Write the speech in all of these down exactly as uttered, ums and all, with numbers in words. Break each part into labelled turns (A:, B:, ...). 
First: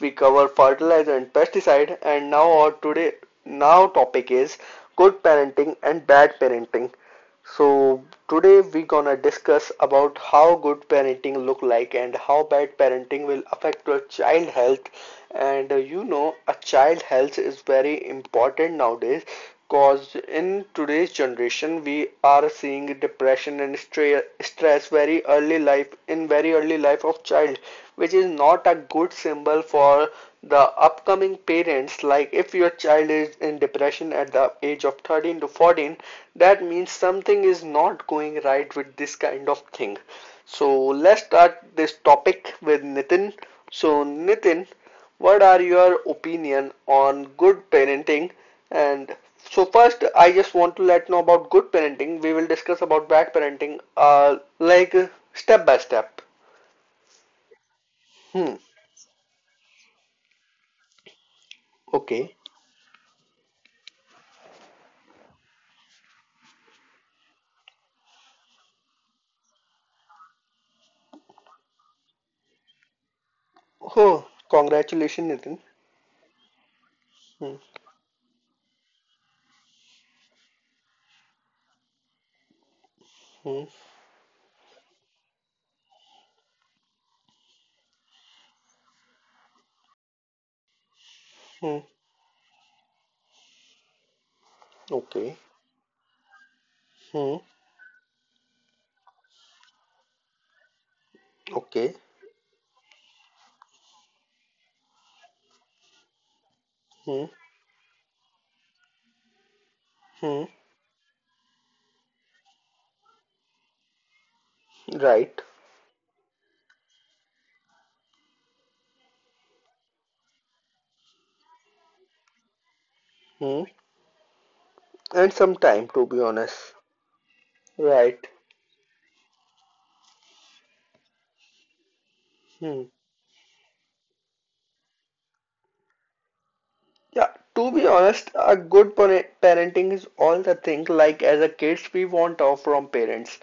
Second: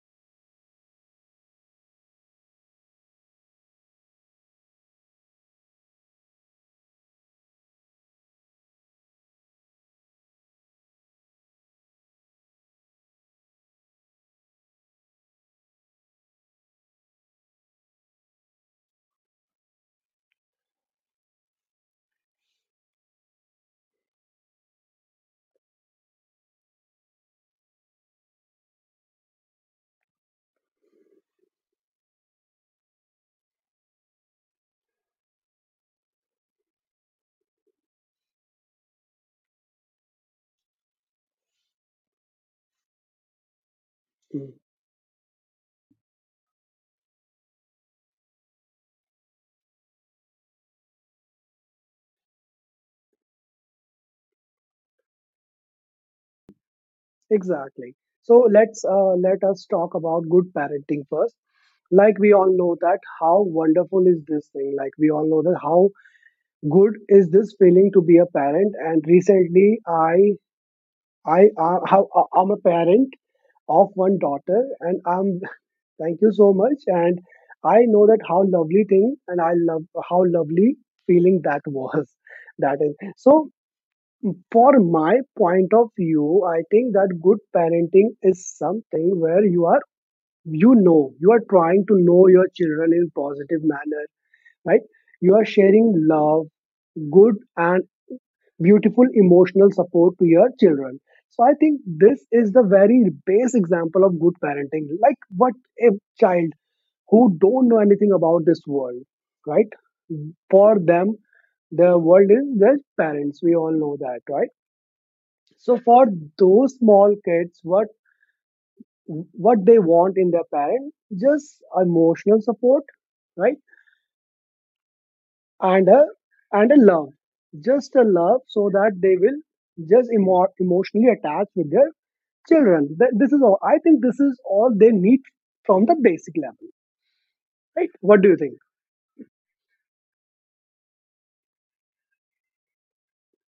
A: we cover fertilizer and pesticide, and now our today now topic is good parenting and bad parenting. So today we gonna discuss about how good parenting look like and how bad parenting will affect your child health. And uh, you know, a child health is very important nowadays because in today's generation we are seeing depression and stre- stress very early life in very early life of child Which is not a good symbol for the upcoming parents. Like if your child is in depression at the age of thirteen to fourteen, that means something is not going right with this kind of thing. So let's start this topic with Nitin. So
B: Mm,
A: Nitin, what are your opinion on good parenting? And so first I just want to let know about good parenting. We will discuss about bad parenting uh like uh, step by step.
B: Exactly. So
A: Hmm.
B: let's uh, let us talk about good parenting first. Like we
A: Okay.
B: all know that how wonderful is this thing. Like we all know that how good is this feeling to be a parent. And recently, I I uh, how uh, I'm a parent of one
A: Oh,
B: daughter, and
A: congratulations,
B: I'm
A: Nitin.
B: Thank you so much. And
A: Hmm.
B: I know that how lovely thing, and I love how lovely feeling that was. That is so.
A: Hmm.
B: For my point of view, I think that good parenting is something where you are, you know, you are trying
A: Hmm.
B: to know your children in positive manner, right? You
A: Okay.
B: are sharing love, good
A: Hmm.
B: and beautiful emotional support to your children. So I think
A: Okay.
B: this is the very base example of good parenting. Like what a child
A: Hmm.
B: who don't know anything about this world, right?
A: Hmm.
B: For them, the world is their parents. We all know that, right?
A: Right.
B: So for those small kids, what what they want in their parent, just emotional support, right?
A: Hmm. And some
B: And
A: time,
B: a
A: to be
B: and a
A: honest.
B: love, just a
A: Right.
B: love, so that they will just emo- emotionally attach with their
A: Hmm.
B: children. Th- This is all. I think this is all they need from the basic level,
A: Yeah, to
B: right?
A: be
B: What do you
A: honest,
B: think?
A: a good par- parenting is all the thing. Like as a kids, we want off from parents.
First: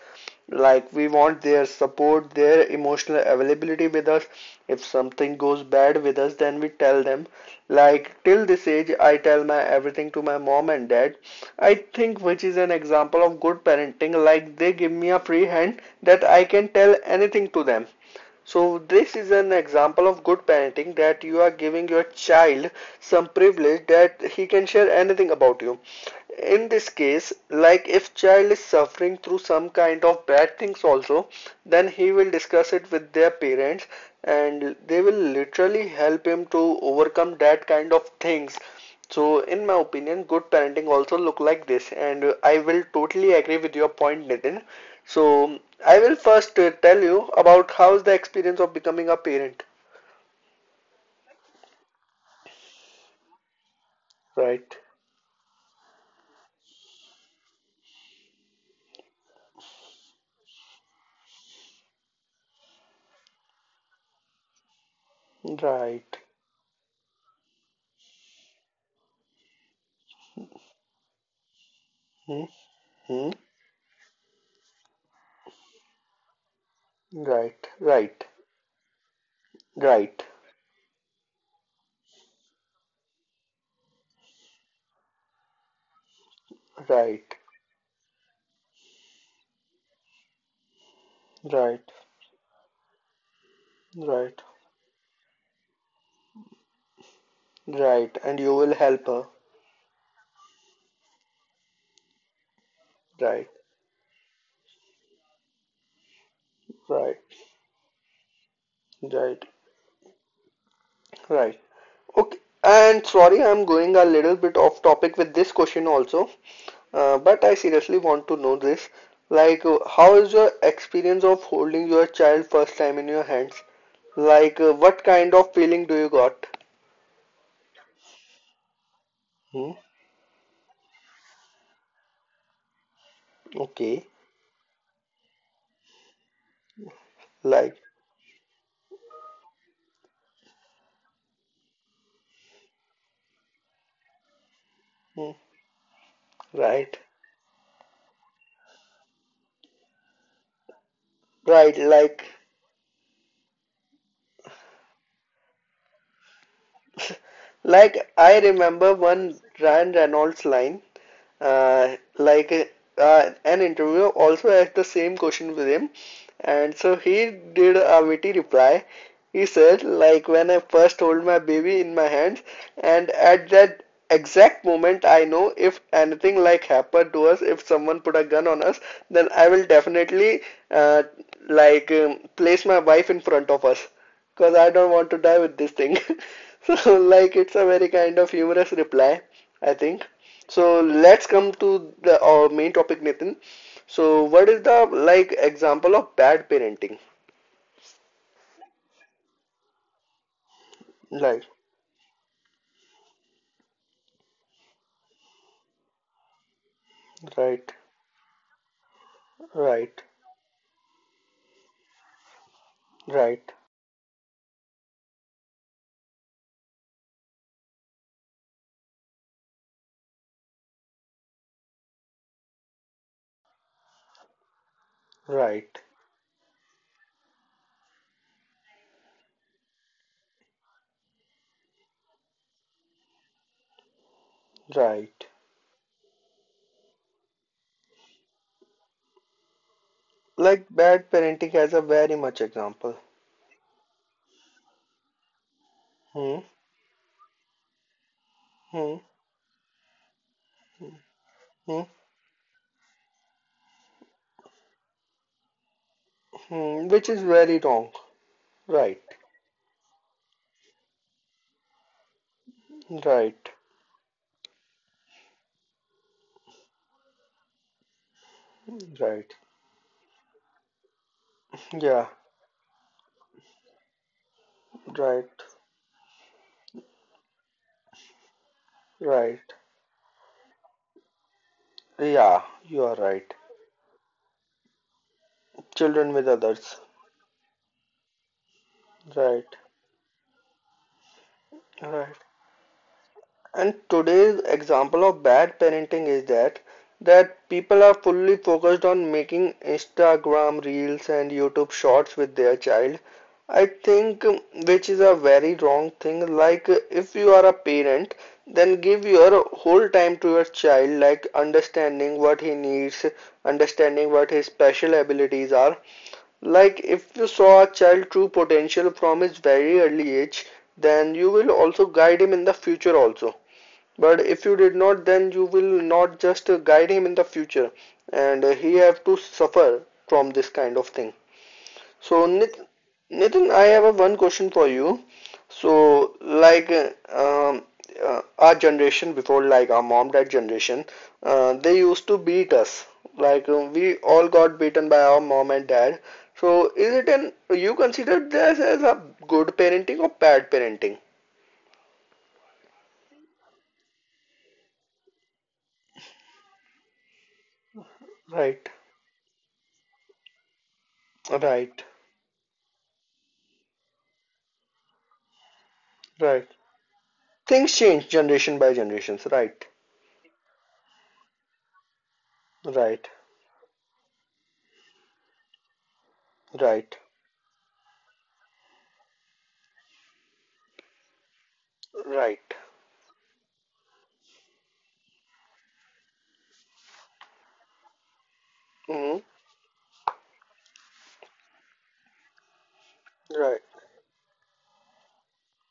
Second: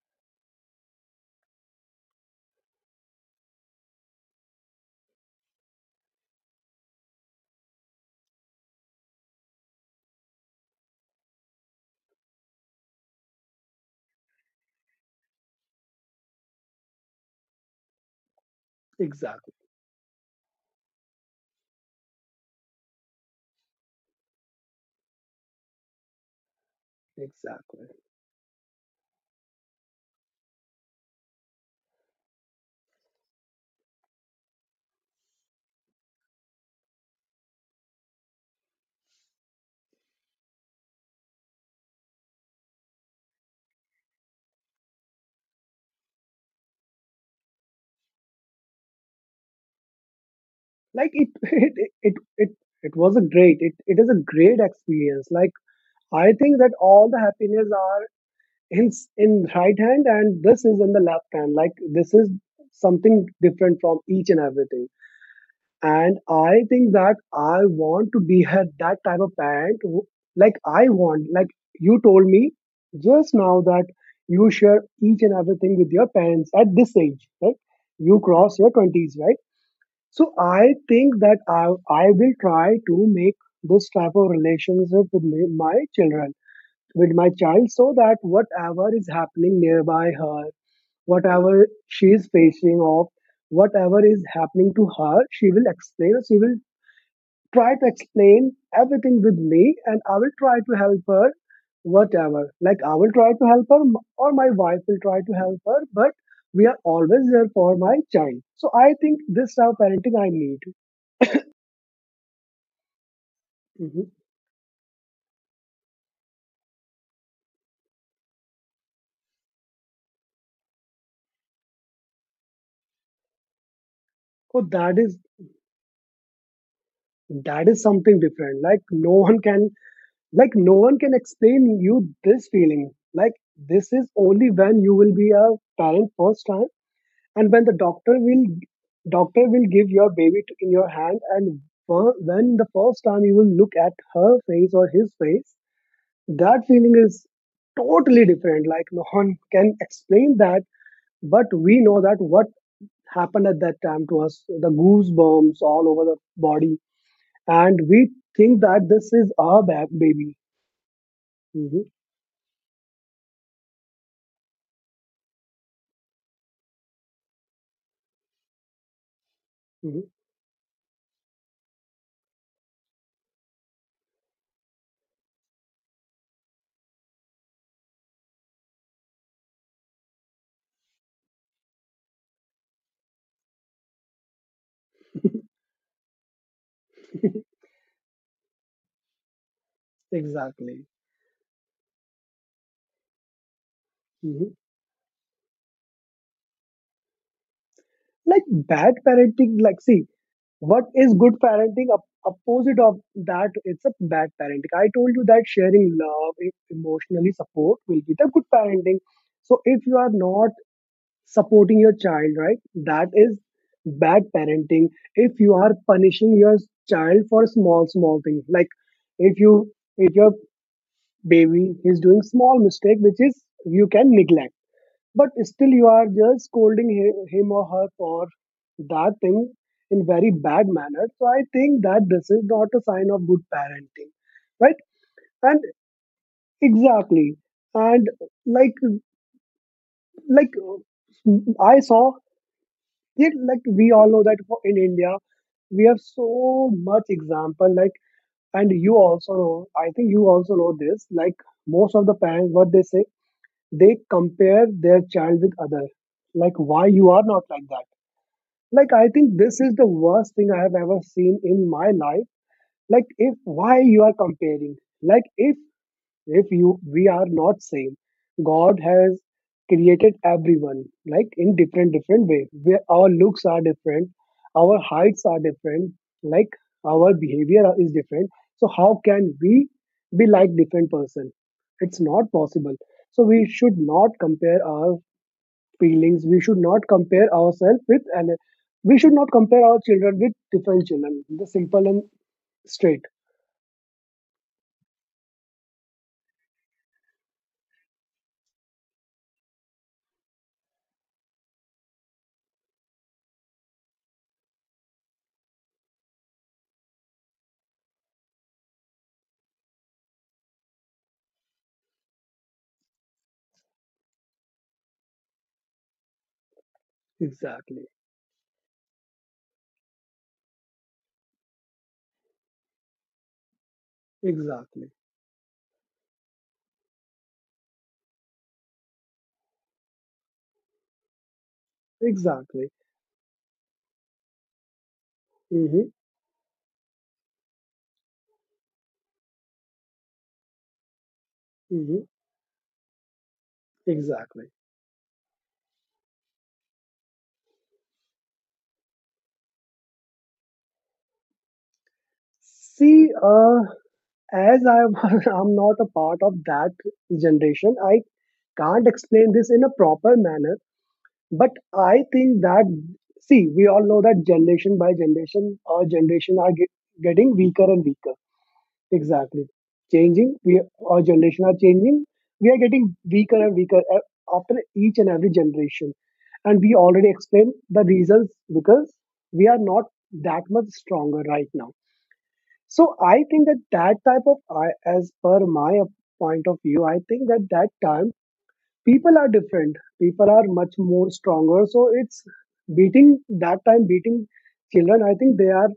A: Like we want their support, their emotional availability with us. If something goes bad with us, then we tell them. Like till this age, I tell my everything to my mom and dad. I think which is an example of good parenting. Like they give me a free hand that I can tell anything to them. So this is
B: Exactly,
A: an example of good parenting, that you are giving your child some privilege that he can share anything about you. In this case,
B: exactly.
A: like if child is suffering through some kind of bad things also, then he will discuss it with their parents and they will literally help him to overcome that kind of things. So, in my opinion, good parenting also look like this, and uh, I will totally agree with your point, Nitin. So, I will first uh, tell you about how's the experience of becoming a parent.
B: Like it, it, it, it, it, was a great. It, it is a great
A: Right,
B: experience. Like I think that all the happiness in in right hand and this is in the left hand, like this is something different from each and everything. And
A: right,
B: I think that I want to be a- that type of parent who, like I want, like you told me
A: hmm, hmm,
B: just now that you share each and everything with your parents at this age, right?
A: right,
B: You
A: right,
B: cross your twenties, right?
A: right,
B: So I think that I I will try to make this type of relationship with my my children, with my
A: right,
B: child, so that whatever is happening nearby her, whatever
A: right,
B: she is facing off, whatever is
A: right,
B: happening to her, she will explain. She will try to
A: right, and
B: explain
A: you will help
B: everything
A: her.
B: with me, and I will try to help her whatever. Like I will try to
A: Right,
B: help her m- or my wife will try to help her, but we are
A: right,
B: always there for my child. So I think
A: right,
B: this type of parenting I need.
A: right. Okay, and sorry, I'm going
B: Hmm.
A: a little bit off topic with this question also. Uh, but I seriously want to know this. Like, uh, how is your experience of holding your child first time in your hands?
B: So
A: Like, uh,
B: that
A: what
B: is
A: kind of feeling do you got?
B: that is something different. Like no one can,
A: Hmm?
B: like no one can explain you this feeling. Like this is
A: Okay.
B: only when you will be a parent first time, and when the
A: Like,
B: doctor will doctor will give your baby to, in your hand, and wh- when the first time you will look at her face or his
A: hmm,
B: face, that feeling
A: right.
B: is totally different. Like no one can explain that, but we
A: Right.
B: know that
A: Like,
B: what happened at that time to us: the goosebumps all over the body, and we
A: like I
B: think that
A: remember
B: this is
A: one
B: our ba-
A: Ryan
B: baby.
A: Reynolds line.
B: Mhm,
A: Uh, like uh, an interviewer also asked the same question with him, and so he did a witty reply. He said,
B: mhm.
A: like when I first hold my baby in my hands, and at that exact moment I know if anything like happened to us, if someone put a gun on us, then I will definitely uh, like um, place my wife in front of us because I don't want to die with this thing. So like it's a very kind of humorous reply, I think. So
B: Exactly.
A: let's come to the our main topic, Nitin. So what
B: Mhm.
A: is the like example of bad parenting?
B: Like bad parenting, like see, what is good
A: Like
B: parenting? Op- opposite of that, it's a bad parenting. I told you that sharing love, e- emotionally
A: right,
B: support will be the good parenting. So if you
A: right,
B: are not supporting your child, right, that is
A: right,
B: bad parenting. If you are punishing your child for small, small things, like if you, if your baby is doing small mistake, which is you can neglect. But still,
A: right,
B: you are just scolding hi- him or her for that thing in very bad manner. So I think that this is not a sign of good parenting, right?
A: right.
B: And exactly, and like like
A: Like bad parenting has
B: I
A: a
B: saw
A: very much example.
B: yeah, like we all know that for- in India we have
A: Hmm,
B: so much example, like, and you
A: hmm,
B: also know, I think you also know this. Like,
A: hmm,
B: most of the parents, what they say, they compare their child with other, like, why
A: hmm,
B: you
A: which
B: are
A: is
B: not
A: very
B: like that?
A: wrong.
B: Like,
A: Right,
B: I think this is the worst thing I have ever seen in my life. Like, if
A: right,
B: why you are comparing? Like, if if you we are not same, God has
A: right.
B: created everyone like in different
A: Yeah,
B: different way. Where our looks are different, our heights
A: right,
B: are different, like our behavior is different. So how can
A: right.
B: we be like different person? It's not
A: Yeah,
B: possible.
A: you are
B: So
A: right.
B: we should not compare our
A: Children
B: feelings.
A: with
B: We should not
A: others.
B: compare ourselves with, and we should not
A: Right,
B: compare our children with different children. The simple and
A: right.
B: straight.
A: And today's example of bad parenting is that that people are fully focused on making Instagram reels and YouTube shorts with their child. I think um, which is a very wrong thing. Like uh, if you are a parent, then give your whole time to your child, like understanding what he needs, understanding what his special abilities are. Like if you saw a
B: Exactly.
A: child true potential from his very early age, then you will also guide him in the future also. But if you did
B: Exactly.
A: not, then you will not just uh, guide him in the future, and uh, he have to suffer from this kind of thing. So
B: Exactly.
A: Nitin, I have a one question for you.
B: Mm-hmm.
A: So like uh, um, uh, our generation before, like our mom dad generation, uh, they
B: Mm-hmm.
A: used to beat us. Like uh, we all
B: Exactly.
A: got beaten by our mom and dad. So is it an you consider this as a good parenting or bad parenting?
B: See, uh, as I'm, I'm not a part of that generation, I
A: Right,
B: can't explain this in a proper manner. But
A: right,
B: I think that, see, we all know that generation by generation, our generation are
A: right.
B: get, getting weaker
A: Things
B: and weaker.
A: change generation by generations.
B: Exactly.
A: Right,
B: Changing. We, our generation are changing. We are getting
A: right,
B: weaker and weaker uh, after each and every generation. And we
A: right,
B: already explained the reasons, because we are not that much stronger right now.
A: right.
B: So I think that that type of, I, as per my point of view, I think that that time people
A: Hmm.
B: are different. People are much more stronger. So it's beating, that
A: Right.
B: time beating children, I think they are,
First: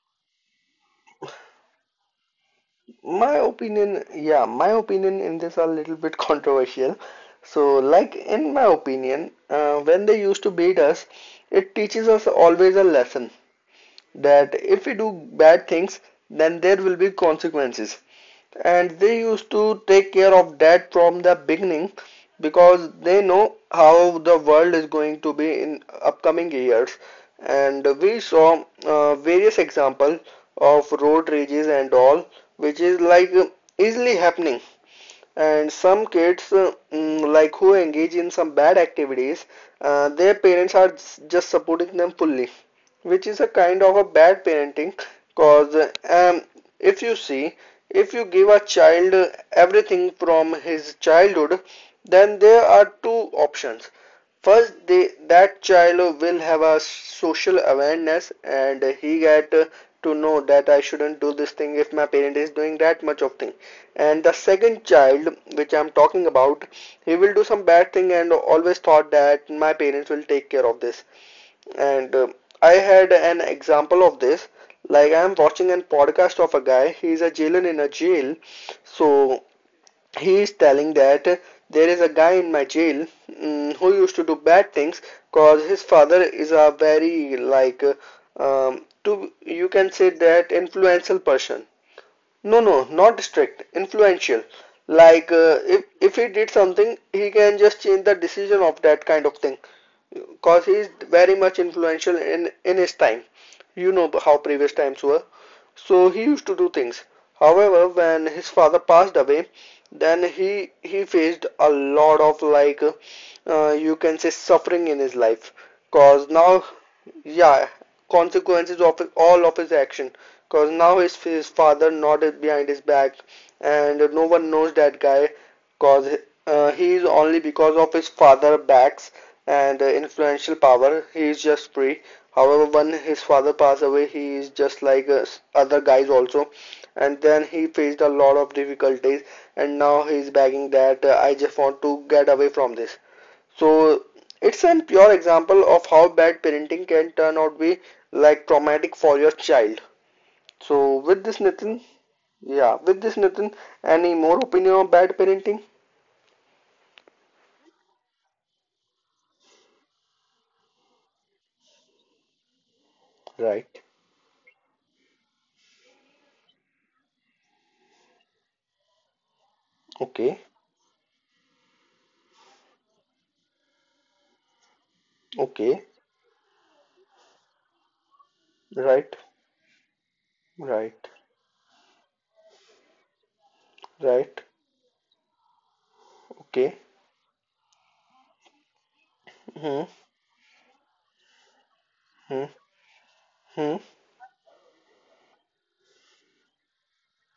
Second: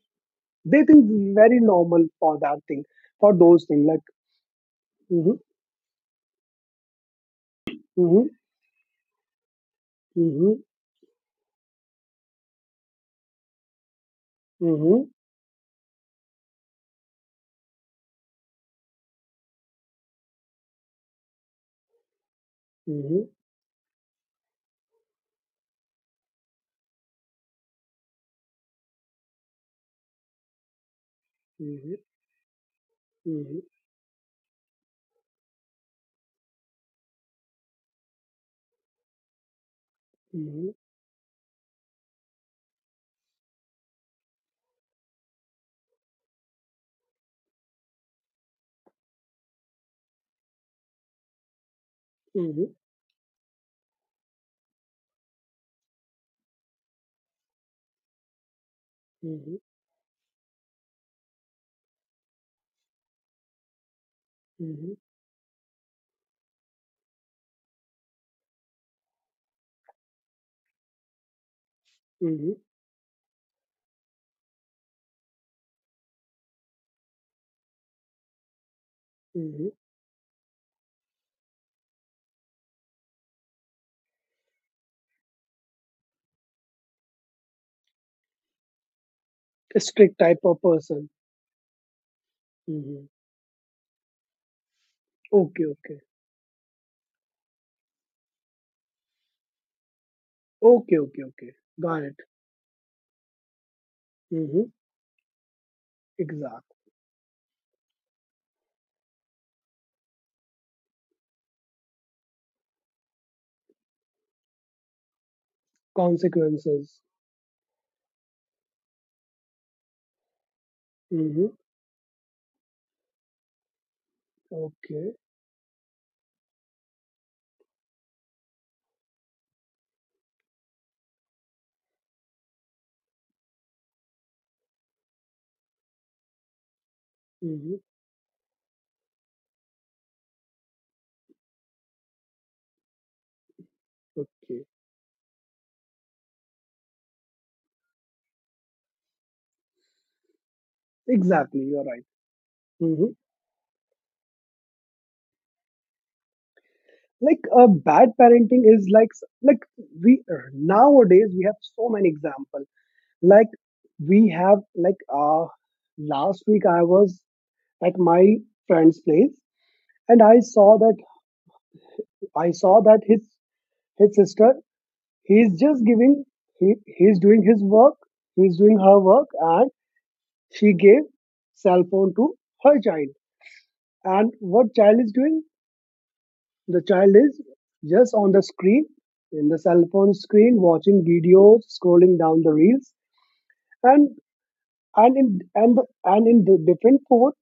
B: they think very normal for that thing, for
A: My
B: those things like.
A: opinion, yeah, my opinion in this are a little bit controversial. So, like
B: Mhm,
A: in my opinion, uh, when they used to
B: mhm,
A: beat us, it teaches us always a lesson that if we
B: mhm,
A: do bad things, then there will be consequences. And they used to take care of that from the beginning because they
B: mhm,
A: know how the world is going to be in upcoming years, and we saw uh, various examples of road rages
B: mhm,
A: and all, which is like
B: mhm,
A: easily happening. And some kids, uh, mm, like who engage in some bad activities, uh, their
B: mhm,
A: parents are just supporting them fully, which is a kind of a bad parenting. Cause uh, um, if you see, if you give a child uh, everything from his childhood, then there
B: mhm,
A: are two options. First, they, that child will have a social awareness and he get
B: mhm,
A: uh, to know that I shouldn't do this thing if my parent is doing that much of thing. And the second
B: mhm,
A: child which I'm talking about, he will do some bad thing and always thought that my parents will take care of this. And uh,
B: mhm,
A: I had an example of this. Like I'm watching a podcast of a guy. He's a jailer in a jail. So
B: mhm.
A: he is telling that there is a guy in my jail, mm, who used to do bad things, cause his father is a very like uh, um, to you
B: A
A: can say
B: strict type
A: that
B: of person.
A: influential person. No, no,
B: Hmm.
A: not strict, influential. Like uh,
B: Okay,
A: if
B: okay,
A: if he did something, he can just change the decision of that kind of thing. Cause he is
B: okay, okay,
A: very
B: okay.
A: much
B: Got it.
A: influential in in his time. You know how
B: Hmm.
A: previous times were. So he used to do
B: Exact.
A: things. However, when his father passed away, then he he faced a lot of like uh, you can say suffering in his life. Cause now,
B: Consequences.
A: yeah, consequences of all of his action. Cause now his,
B: Hmm.
A: his father nodded behind his back, and no one knows that
B: Okay.
A: guy. Cause uh, he is only because of his father backs and uh, influential power. He is just free. However, when his father passed away, he is just like uh, other guys also. And then he
B: Hmm.
A: faced a lot of difficulties, and now he is begging that uh, I just want to get away from this. So
B: Okay.
A: it's a pure example of how bad parenting can turn out to be, like traumatic for your child. So with this
B: Exactly.
A: Nitin,
B: You're right.
A: yeah, with
B: Hmm.
A: this Nitin, any more opinion on bad parenting?
B: Like uh, bad parenting is like s- like we uh, nowadays we have so many examples. Like
A: Right.
B: we have like uh last week I was at my friend's place, and I
A: Okay.
B: saw that I saw that his his sister, he is just
A: Okay.
B: giving, he he's doing his work, he's doing her
A: Right.
B: work, and she gave
A: Right.
B: cell phone to her child. And
A: Right.
B: what child is doing? The
A: Okay.
B: child is just on the screen, in the cell
A: Hmm.
B: phone screen, watching videos, scrolling down
A: Hmm.
B: the reels,
A: Hmm.
B: and and in and and in the different phone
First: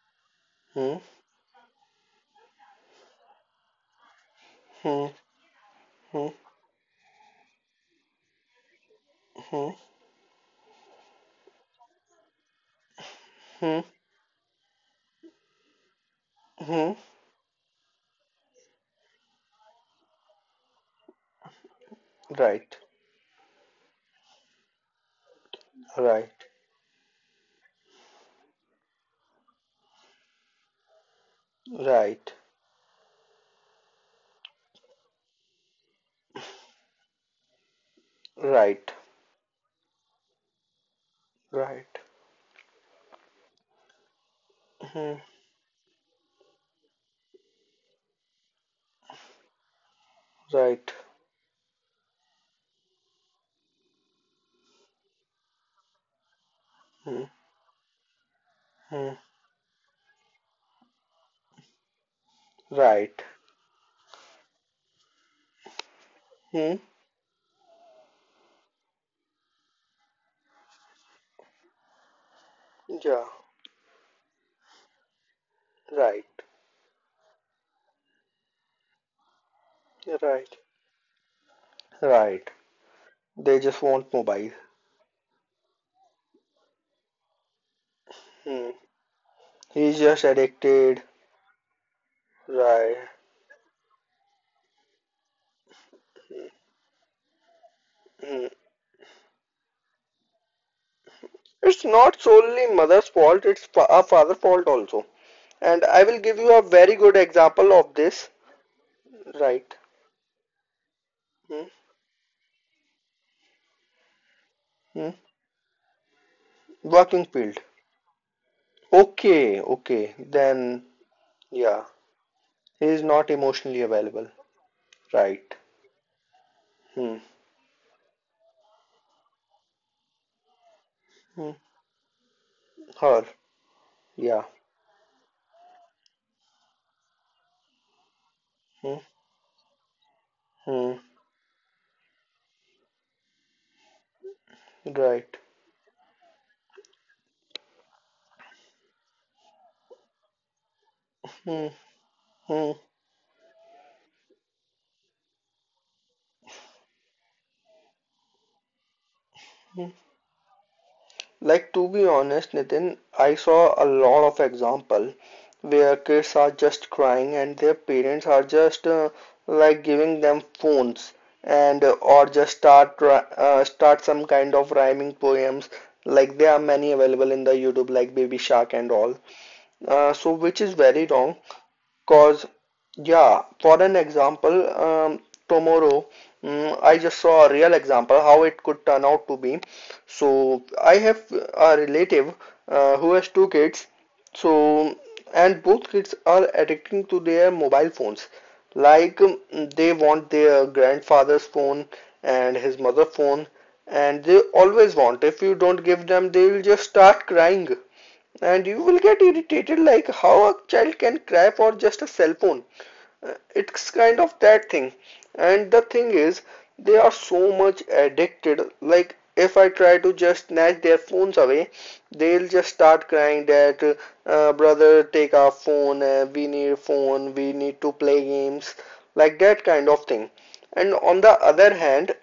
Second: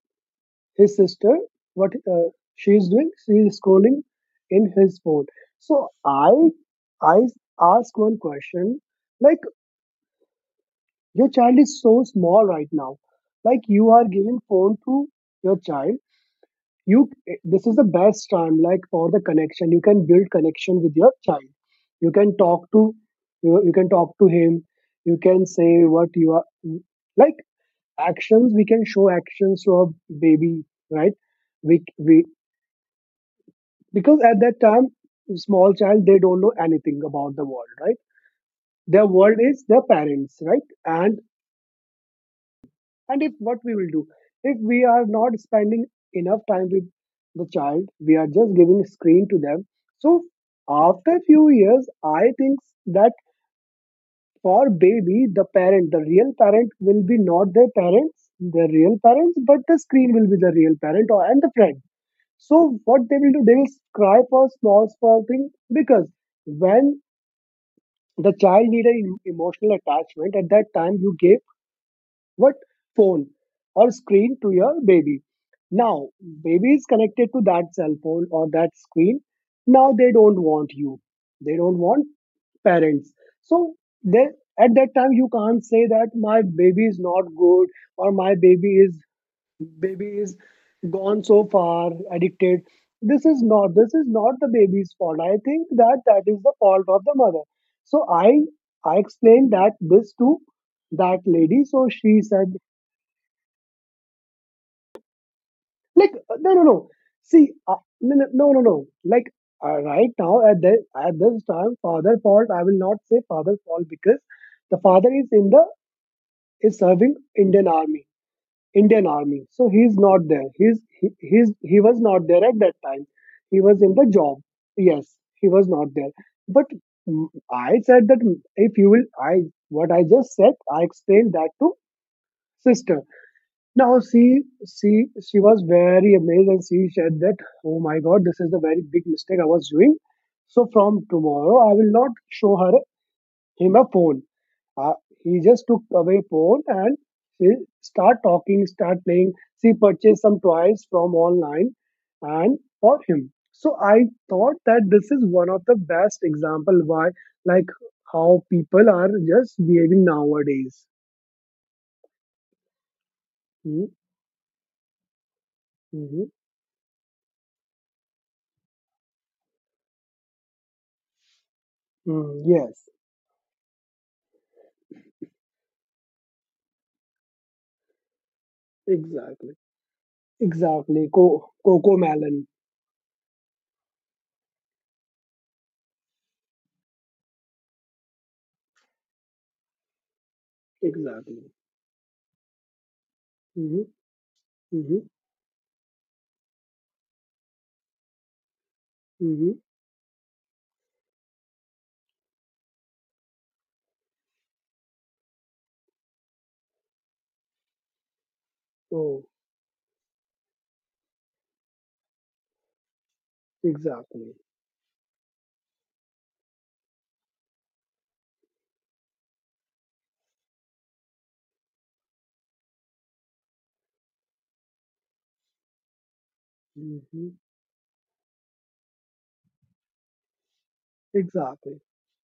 B: his
A: Hmm.
B: sister, what uh, she is doing, she is scrolling in his
A: Hmm.
B: phone. So
A: Hmm.
B: i i ask one question, like
A: Hmm.
B: your child is so small right now, like
A: Hmm.
B: you are giving phone to your child.
A: Hmm.
B: You, this is the best time, like for the connection, you can build connection with your child. You can talk
A: Right.
B: to you, you can talk to him, you can say what you
A: Right.
B: are, like actions, we can show actions to our baby, right? We we
A: Right.
B: because at that time small child they don't know anything about the world, right?
A: Right.
B: Their world is their parents, right? and
A: Right.
B: and if what we will do, if we are
A: Hmm.
B: not spending enough time with the child, we are just giving screen to them. So
A: Right.
B: after few years, I think that for baby the parent, the real parent will be
A: Hmm.
B: not their parents, the real
A: Hmm.
B: parents, but the screen will be the real parent or and the friend. So what they
A: Right.
B: will do, they will cry for small small thing, because
A: Hmm.
B: when the child need an emotional attachment, at that time you gave what, phone
A: Yeah.
B: or screen to your baby. Now
A: Right.
B: baby is connected to that cell phone or that screen, now they don't
A: Right.
B: want you, they don't want
A: Right.
B: parents.
A: They
B: So
A: just want
B: they,
A: mobile.
B: at that time you can't say that my baby is not good or my
A: Hmm.
B: baby is,
A: He's
B: baby
A: just
B: is
A: addicted.
B: gone so far addicted.
A: Right.
B: This is not, this is not the baby's fault. I think that that is the fault of the mother. So i
A: Mm.
B: i explained that this to that lady,
A: It's
B: so she
A: not
B: said,
A: solely mother's fault, it's fa- a father's fault also. And I
B: like
A: will
B: uh,
A: give you
B: no
A: a
B: no no,
A: very good
B: see,
A: example
B: uh,
A: of
B: no no
A: this.
B: no no no. Like,
A: Right.
B: uh, right now at the at this
A: Hmm.
B: time father fault, I will not say father fault, because the father
A: Hmm.
B: is in the is serving
A: Working field.
B: indian army Indian Army.
A: Okay,
B: So he's
A: okay.
B: not there. He's
A: Then,
B: he, he's he
A: yeah,
B: was not there at that
A: he is
B: time.
A: not
B: He was
A: emotionally
B: in the
A: available.
B: job. Yes, he
A: Right.
B: was not there. But
A: Hmm.
B: mm, I said that mm, if you will, I what I just said, I explained that
A: Hmm.
B: to sister.
A: Her.
B: Now she
A: Yeah.
B: she she was very amazed, and she said that, oh my god, this is the very
A: Hmm.
B: big mistake I was doing. So
A: Hmm.
B: from tomorrow, I will not show her him a phone. Uh,
A: Right.
B: he just took away phone, and she start talking, start playing. She purchased some toys from
A: Hmm.
B: online and
A: Hmm.
B: for him. So I thought that this is one of the best example why, like how people are just
A: Hmm.
B: behaving nowadays.
A: Like to be honest, Nitin, I saw a
B: Mm-hmm.
A: lot of example where kids are just crying and their parents are just uh, like giving them phones and uh, or
B: Mm,
A: just
B: yes,
A: start ri- uh, start some kind of rhyming poems. Like there are many available in the YouTube, like Baby Shark and all.
B: exactly,
A: Uh, so which is very
B: exactly.
A: wrong.
B: Co- Coco
A: Cause
B: melon,
A: yeah, for an example, um, tomorrow mm, I just saw a real example how it could turn out to be. So I have
B: exactly.
A: a relative uh, who has two
B: Mm-hmm.
A: kids. So
B: Mm-hmm.
A: and both kids are addicting to their mobile phones. Like
B: Mm-hmm.
A: mm, they want their grandfather's phone and his mother's phone, and they always want. If you don't give them, they will just start crying and you will get
B: Oh,
A: irritated, like how a child can cry for just a cell phone. Uh, it's kind
B: exactly.
A: of that thing. And the thing is they are so much addicted. Like if I try to just snatch their phones away, they'll just start crying that uh, brother take our phone, uh, we need a
B: Mm-hmm.
A: phone, we need to play games, like that kind of thing. And on the other
B: Exactly.
A: hand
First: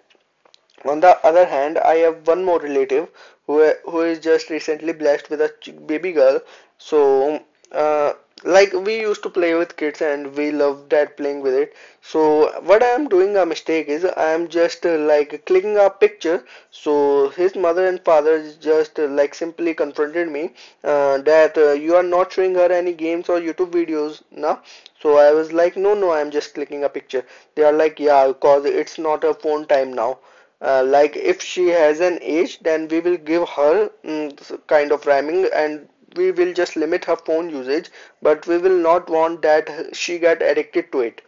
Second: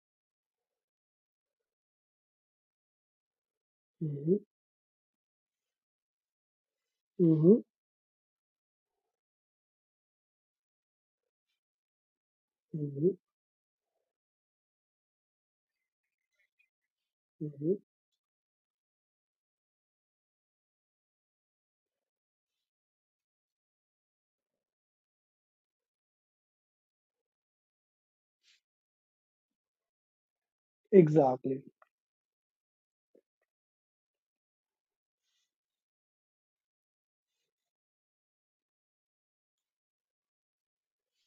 A: on the other hand, I have one more relative who who is
B: Mm-hmm.
A: just recently blessed with a baby girl. So,
B: Mm-hmm.
A: uh, like we used to play with kids and we loved that playing with it. So, what I am doing a mistake is I am just uh, like clicking a picture. So his
B: Mhm.
A: mother and father just uh, like simply confronted me uh, that uh, you are not showing her any games or YouTube videos now. So I was like, no, no, I'm just clicking a picture. They are like, yeah, cause it's not a phone time now. Uh, like if
B: Exactly.
A: she has an age, then we will give her mm, kind of rhyming and we will just limit her phone usage, but we will not want that she got addicted to it.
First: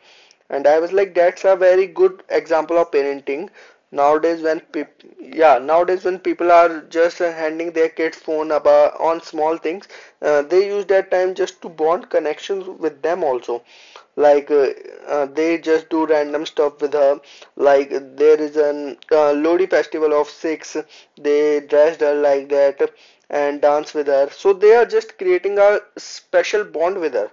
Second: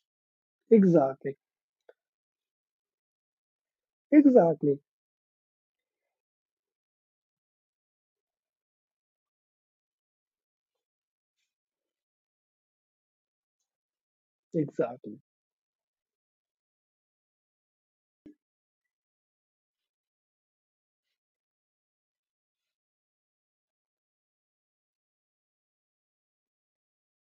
A: And I was like,
B: Exactly.
A: that's a very good example of parenting. Nowadays, when
B: Exactly.
A: people, yeah, nowadays when people are just uh, handing their kids phone about on small things, uh, they use that time just to bond connections with them also. Like uh,
B: Exactly.
A: uh, they just do random stuff with her. Like there is an uh, Lodi festival of six, they dressed her like that and dance with her. So they are just creating a special bond with her.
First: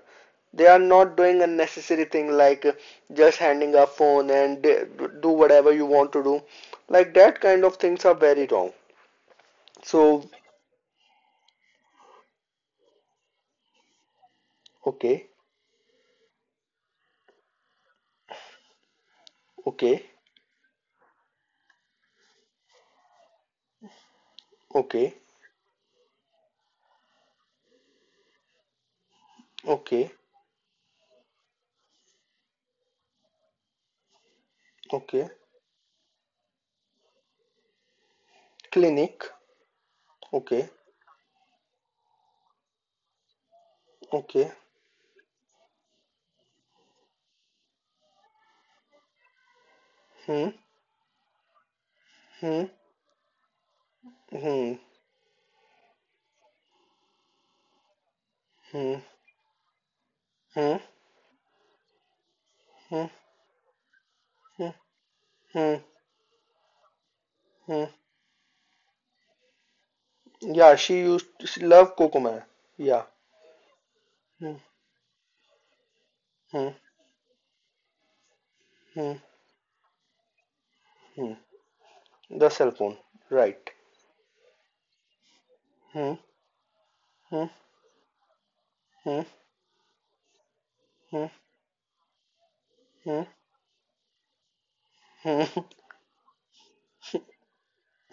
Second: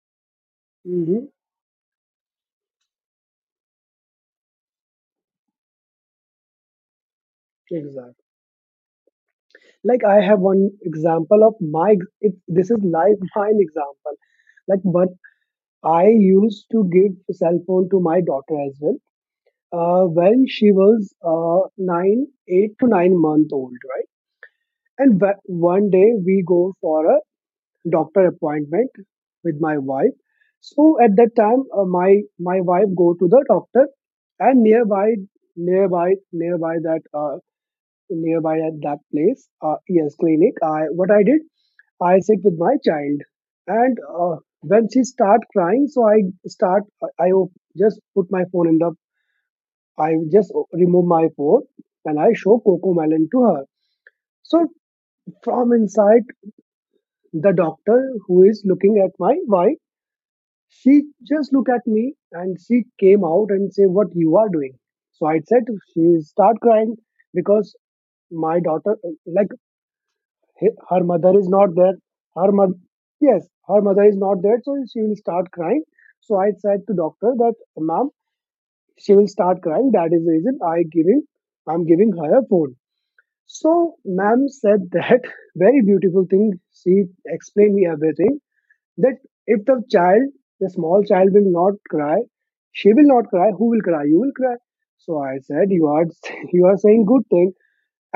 A: They are not
B: Hmm.
A: doing unnecessary thing like uh, just handing a phone and uh, do whatever you want to do. Like that kind of things are
B: Exactly.
A: very wrong.
B: Like I
A: So,
B: have one example of my. ex- It, this is like mine example. Like what,
A: okay,
B: I used to give cell phone to my daughter as well. Uh,
A: okay,
B: when she was uh, nine, eight to nine month old, right?
A: okay,
B: And wh- one day we go for a doctor appointment with my
A: okay,
B: wife. So at that time, uh, my my wife go to the doctor, and nearby,
A: okay.
B: nearby, nearby that uh, nearby at that
A: Clinic,
B: place, uh, yes, clinic.
A: okay,
B: I What I did, I sit with my child, and uh,
A: okay.
B: when she start crying, so I start, I, I op- just put my phone in the, I just
A: Hmm,
B: o- remove my phone, and I show
A: hmm,
B: Coco Melon to her. So
A: hmm,
B: from inside, the doctor who is looking
A: hmm,
B: at my wife.
A: hmm,
B: She just looked at me and she
A: hmm,
B: came out and said, "What you are
A: hmm,
B: doing?" So I said,
A: hmm,
B: she start crying because
A: hmm.
B: my daughter, like he-
A: Yeah, she
B: her
A: used
B: mother is
A: she
B: not
A: love
B: there.
A: Kokomai.
B: Her mother,
A: Yeah.
B: yes, her mother is not there.
A: Hmm,
B: So she will start crying. So I
A: hmm,
B: said to doctor that, "Ma'am, she
A: hmm,
B: will start crying. That is the reason I giving,
A: hmm.
B: I'm giving her a
A: The cell
B: phone."
A: phone, right?
B: So ma'am said that very
A: Hmm,
B: beautiful thing. She
A: hmm,
B: explained me everything that
A: hmm,
B: if the child, the small child
A: hmm,
B: will not cry, she will
A: hmm,
B: not cry, who will cry? You will cry. So I
A: hmm.
B: said, you are, you are saying good thing.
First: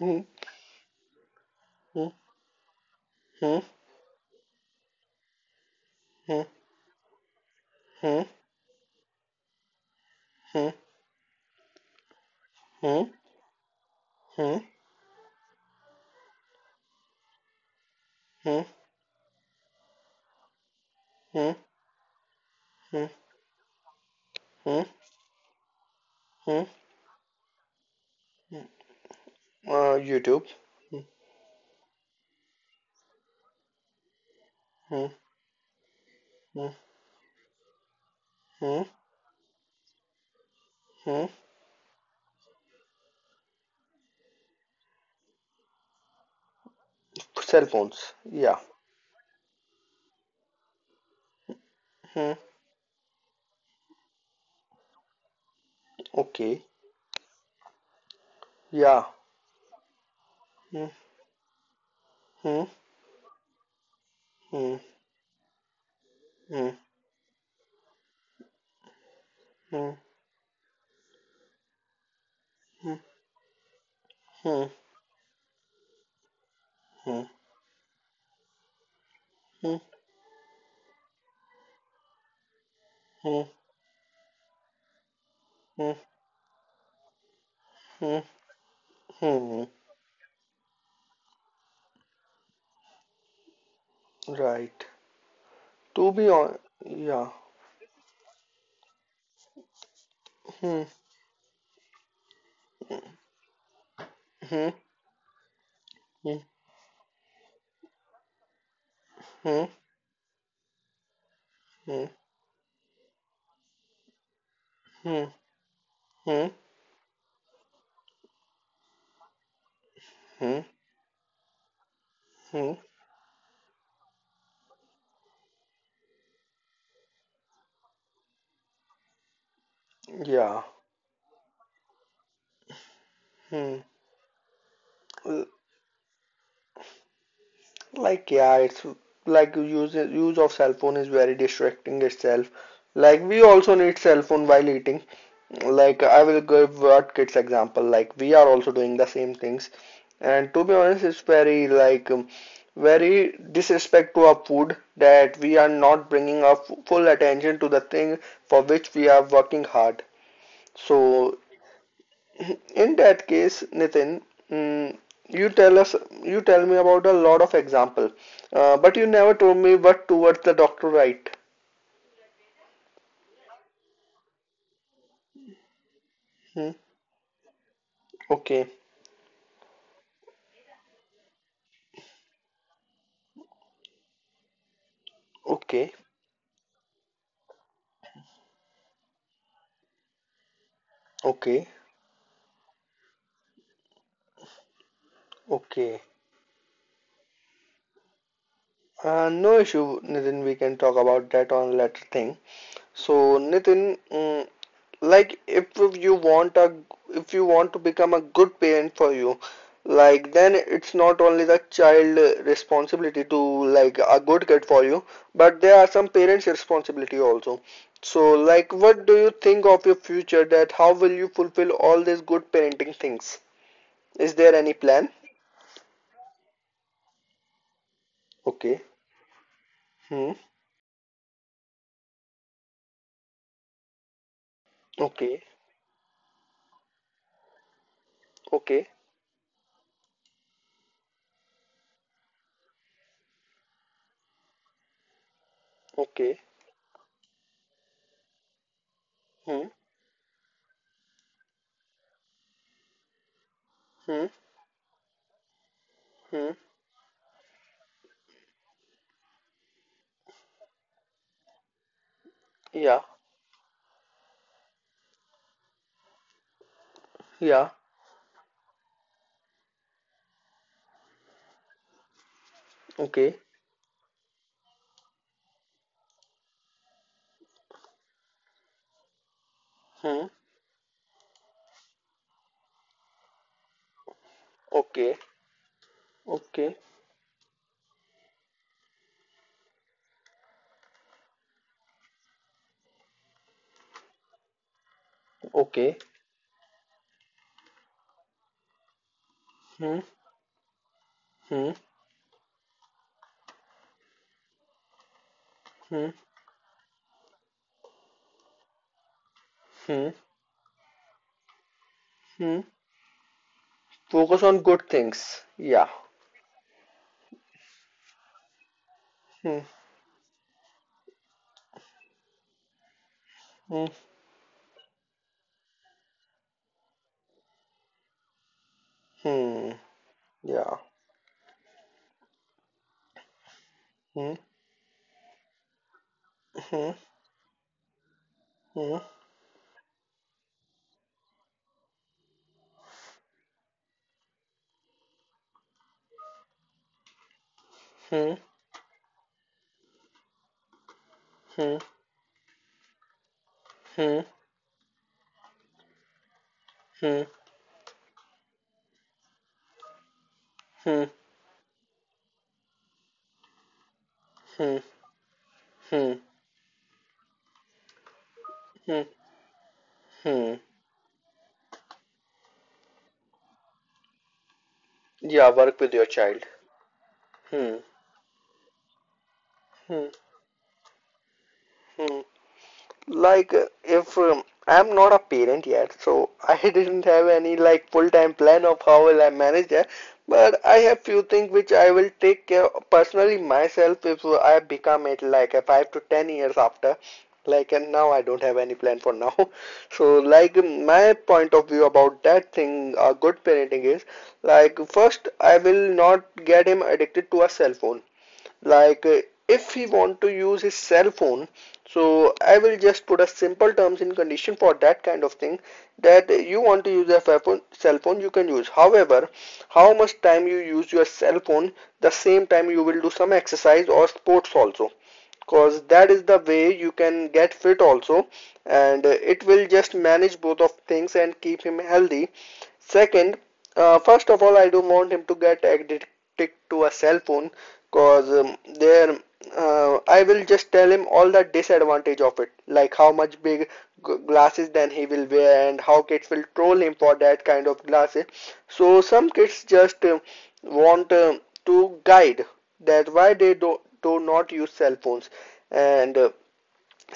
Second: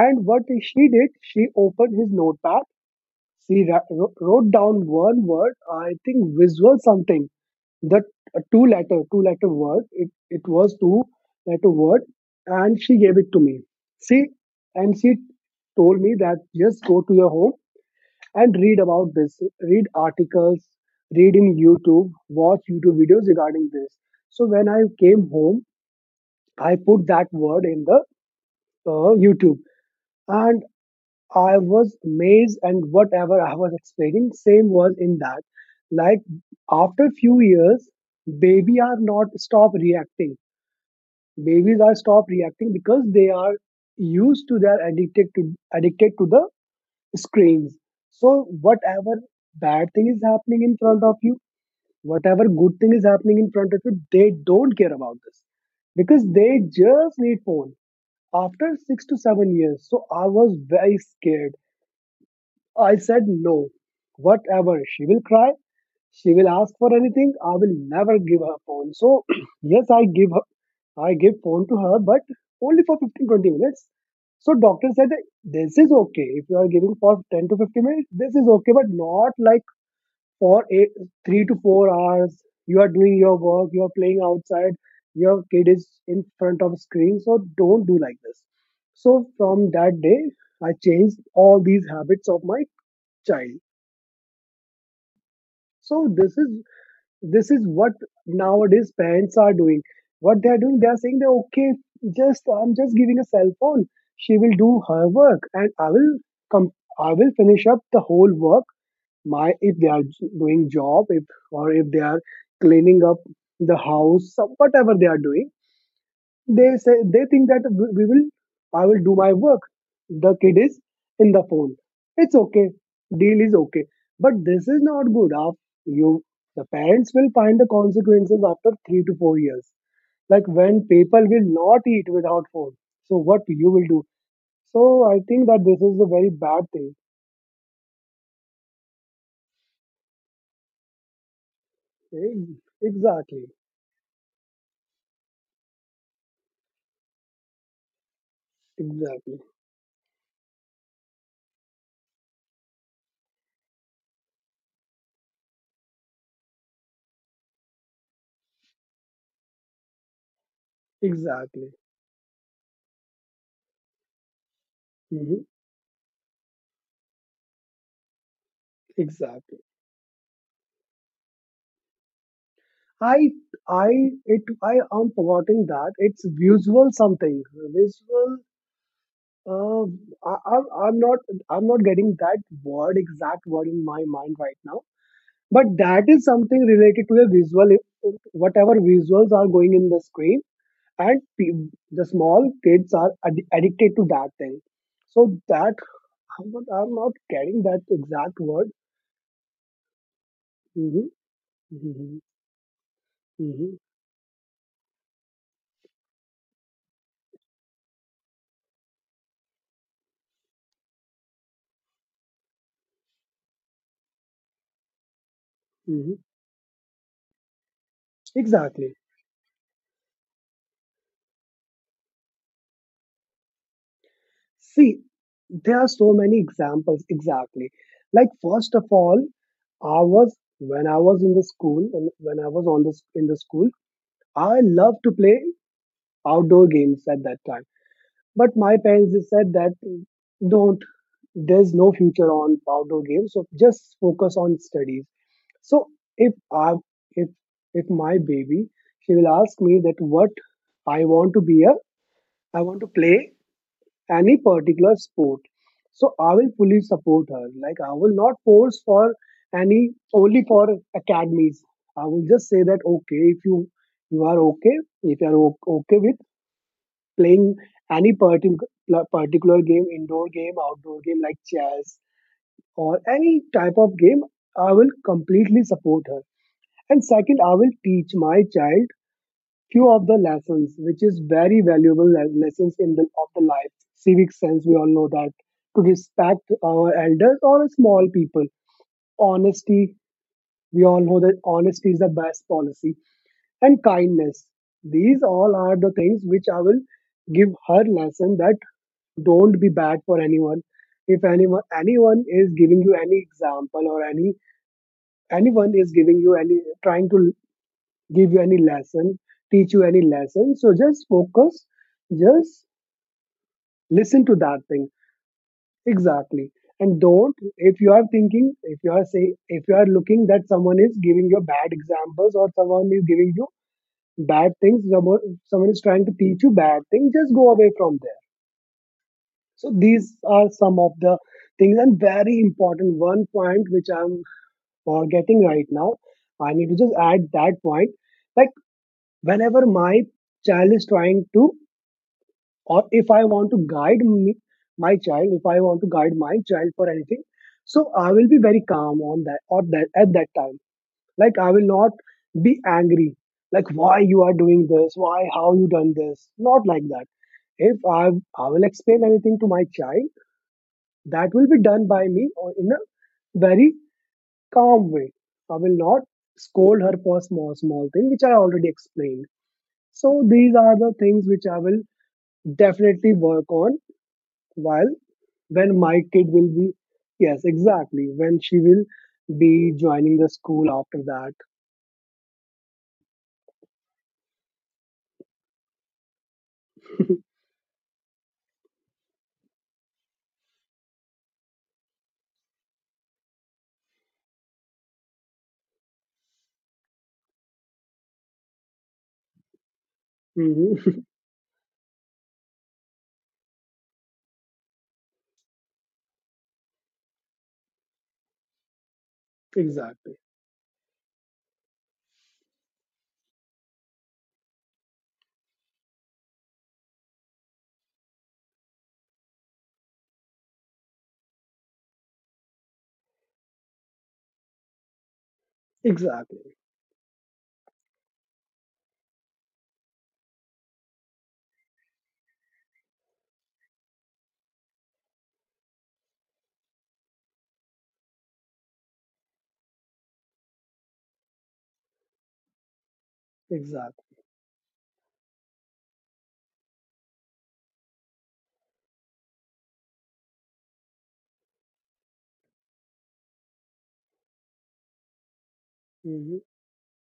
A: Uh,
B: what she did, she opened his notepad. She ra- wro- wrote down one word, I think visual something, that a two letter, two letter word. It, it was two letter word. And she gave it to me. See, and she told me that just go to your home and read about this, read articles, read in YouTube, watch YouTube videos regarding this. So when I came home, I put that word in the uh, YouTube,
A: YouTube.
B: and I was amazed and whatever I was explaining same was in that, like after few years, baby are not stop reacting. Babies are stop reacting because they are used to, they are addicted to addicted to the
A: Cell
B: screens.
A: phones.
B: So
A: Yeah.
B: whatever bad thing is happening in front of you, whatever good thing is happening in front of you, they don't care about this because they
A: Okay.
B: just need phone. After six
A: Yeah.
B: to seven years, so I was very scared. I said, no, whatever. She will cry. She will ask for anything. I will never give her phone. So, yes, I give her, I give phone to her, but only for fifteen, twenty minutes. So, doctor said, that this is okay. If you are giving for ten to fifteen minutes, this is okay, but not like for eight, three to four hours. You are doing your work, you are playing outside, your kid is in front of screen. So, don't do like this. So, from that day, I changed all these habits of mine child.
A: Right.
B: So
A: To be
B: this is
A: on. Yeah.
B: this is what nowadays parents are doing. What they are doing, they are saying that okay, just I'm just giving a cell phone, she will do her work and I will
A: Yeah.
B: come, I will finish up the whole work. My, if they are doing job, if, or if they are cleaning up the house, some- whatever they are doing, they say, they think that we we will I will do my work, the kid is in the phone, it's okay, deal is okay, but this is not good. Af- you the parents will find the consequences after three to four years, like when people will not eat without phone, so what you will do? So I
A: Uh,
B: think that this is a very bad thing.
A: Like yeah, it's like use use of cell phone is very distracting
B: Eh,
A: itself. Like we
B: exactly,
A: also need cell phone while eating. Like I will give what kids example. Like we are also doing the same
B: exactly,
A: things, and to be honest, it's very like um, very disrespect to our food that we are not bringing our fu- full attention to the thing for which we are working hard. So
B: exactly.
A: in that case, Nitin, mm,
B: Hmm.
A: you tell us, you tell me about a lot of example, uh, but you never
B: Exactly.
A: told me what towards the doctor right.
B: I I it I am forgetting that it's
A: Hmm.
B: visual something. Visual.
A: Okay,
B: Uh, I, I'm I'm not I'm not getting that word exact word in my mind right now. But
A: okay,
B: that is something related to a visual, whatever visuals are going in the screen, and
A: okay,
B: pe- the small kids are ad- addicted to that thing. So that
A: okay.
B: I'm not, I'm not getting that exact word.
A: Uh, no issue, Nitin. We can talk
B: Hmm.
A: about that on later
B: Hmm.
A: thing. So,
B: Hmm.
A: Nitin, mm like if you want a if you want to become a good parent for you, like then it's not only the child responsibility to like a good kid for you, but there are some
B: Hmm.
A: parents responsibility also. So like
B: Exactly.
A: what do you think of your future, that how will you fulfill all these good parenting things? Is there any
B: See,
A: plan?
B: there are so many examples exactly. Like first
A: Okay.
B: of all, I was
A: Hmm.
B: when I was in the school and when I was on the in the school, I loved to
A: Okay,
B: play outdoor games at that time. But my
A: okay,
B: parents just said that, don't, there's no future on outdoor games, so just focus on studies. So if
A: okay.
B: I, if if my baby, she will ask
A: Hmm,
B: me that what I want to be a I want to play
A: hmm,
B: any particular sport. So I will
A: hmm.
B: fully support her. Like I will not force for any, only for academies. I will just say that
A: Yeah,
B: okay, if you you are okay, if you are o- okay with playing
A: yeah.
B: any particular particular game, indoor game, outdoor game like chess or
A: Okay.
B: any type of game, I will completely support her. And second, I will teach my child few of the
A: Hmm.
B: lessons, which is very valuable le- lessons in the of the life, civic sense. We all know
A: Okay,
B: that, to respect
A: okay,
B: our elders or small people, honesty. We all know that honesty is the best policy, and kindness. These all are the
A: okay.
B: things which I will give her lesson that, don't be bad
A: Hmm.
B: for anyone. If anyone
A: Hmm.
B: anyone is giving you any example or any anyone is
A: Hmm.
B: giving you any trying to give you any lesson, teach you any
A: Hmm.
B: lesson. So just focus,
A: Hmm.
B: just listen to
A: Focus
B: that
A: on
B: thing.
A: good things. Yeah.
B: Exactly. And don't, if you are thinking, if you are saying, if
A: Hmm.
B: you are looking that someone is giving you bad examples or someone is giving you
A: Hmm.
B: bad things, someone someone is trying to teach you bad things, just go away from there. So
A: Hmm.
B: these are some
A: Yeah.
B: of the things, and very important one point which I'm
A: Hmm.
B: forgetting right now. I need to just
A: Hmm.
B: add that point. Like
A: Hmm.
B: whenever my child is trying to, or if I want to guide me, my child, if I want to guide my child for anything, so I will be
A: Hmm.
B: very calm on that, or that at that time, like I will
A: Hmm.
B: not be angry, like why
A: Hmm.
B: you
A: Hmm.
B: are doing this, why how you done this, not like that.
A: Hmm.
B: If i i will explain anything to my child, that will be done by me or in a very calm
A: Hmm.
B: way. I will not
A: Hmm.
B: scold her for small small thing which I already
A: Hmm.
B: explained. So these
A: Hmm.
B: are the things which I will definitely work on, while
A: Yeah.
B: when
A: Work
B: my
A: with your
B: kid
A: child.
B: will be, yes,
A: Hmm.
B: exactly, when she will be
A: Hmm.
B: joining the school after that.
A: Hmm. Like, uh, if um, I'm not a parent yet, so I didn't have any like full-time plan of how will I manage that. But I have few things which I will take care of personally myself if I become it like a five to ten years after. Like, and now I don't have any plan for now. So, like,
B: Mhm.
A: my point of view about that thing, uh, good parenting is, like, first, I will not get him addicted to a cell phone, like uh, if he
B: Exactly,
A: want to use his cell phone. So I will just put a simple terms in condition for that kind of thing, that you want to use a cell phone- you can use however, how much time you use your cell phone, the same time you will do some exercise or sports also, because that is
B: exactly,
A: the way you can get fit also. And uh, it will just manage both of things and keep him healthy. Second, uh, first of all, I don't want him to get addicted to a cell phone, because um, there uh, I will just tell him all the disadvantage of it, like how much big
B: exactly.
A: glasses then he will wear and how kids will troll him for that kind of glasses. So some kids just um want um to guide that why they do, do not use cell phones. And uh,
B: Mhm.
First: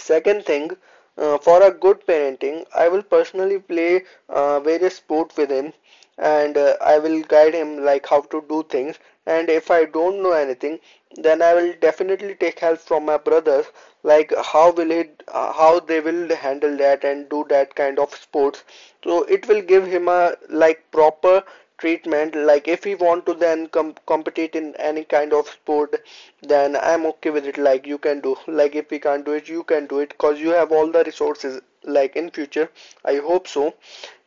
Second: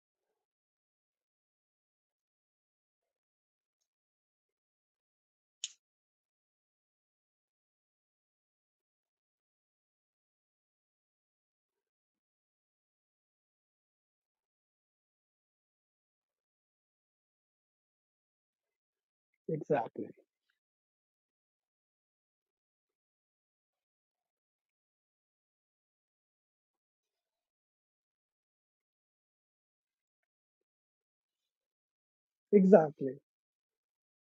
A: second thing, uh, for a good parenting, I will personally play uh, various sport with him. And uh, I will guide him like how to do things. And if I don't know anything, then I will definitely take help from my brothers, like how will he, uh, how they will handle that and do that kind of sports, so it will give
B: Exactly,
A: him a like proper treatment. Like if he want to then com- compete in any kind of sport, then I'm okay with it. Like you can do, like if he can't do it, you can do it, because you have all the resources, like in future, I
B: exactly.
A: hope so.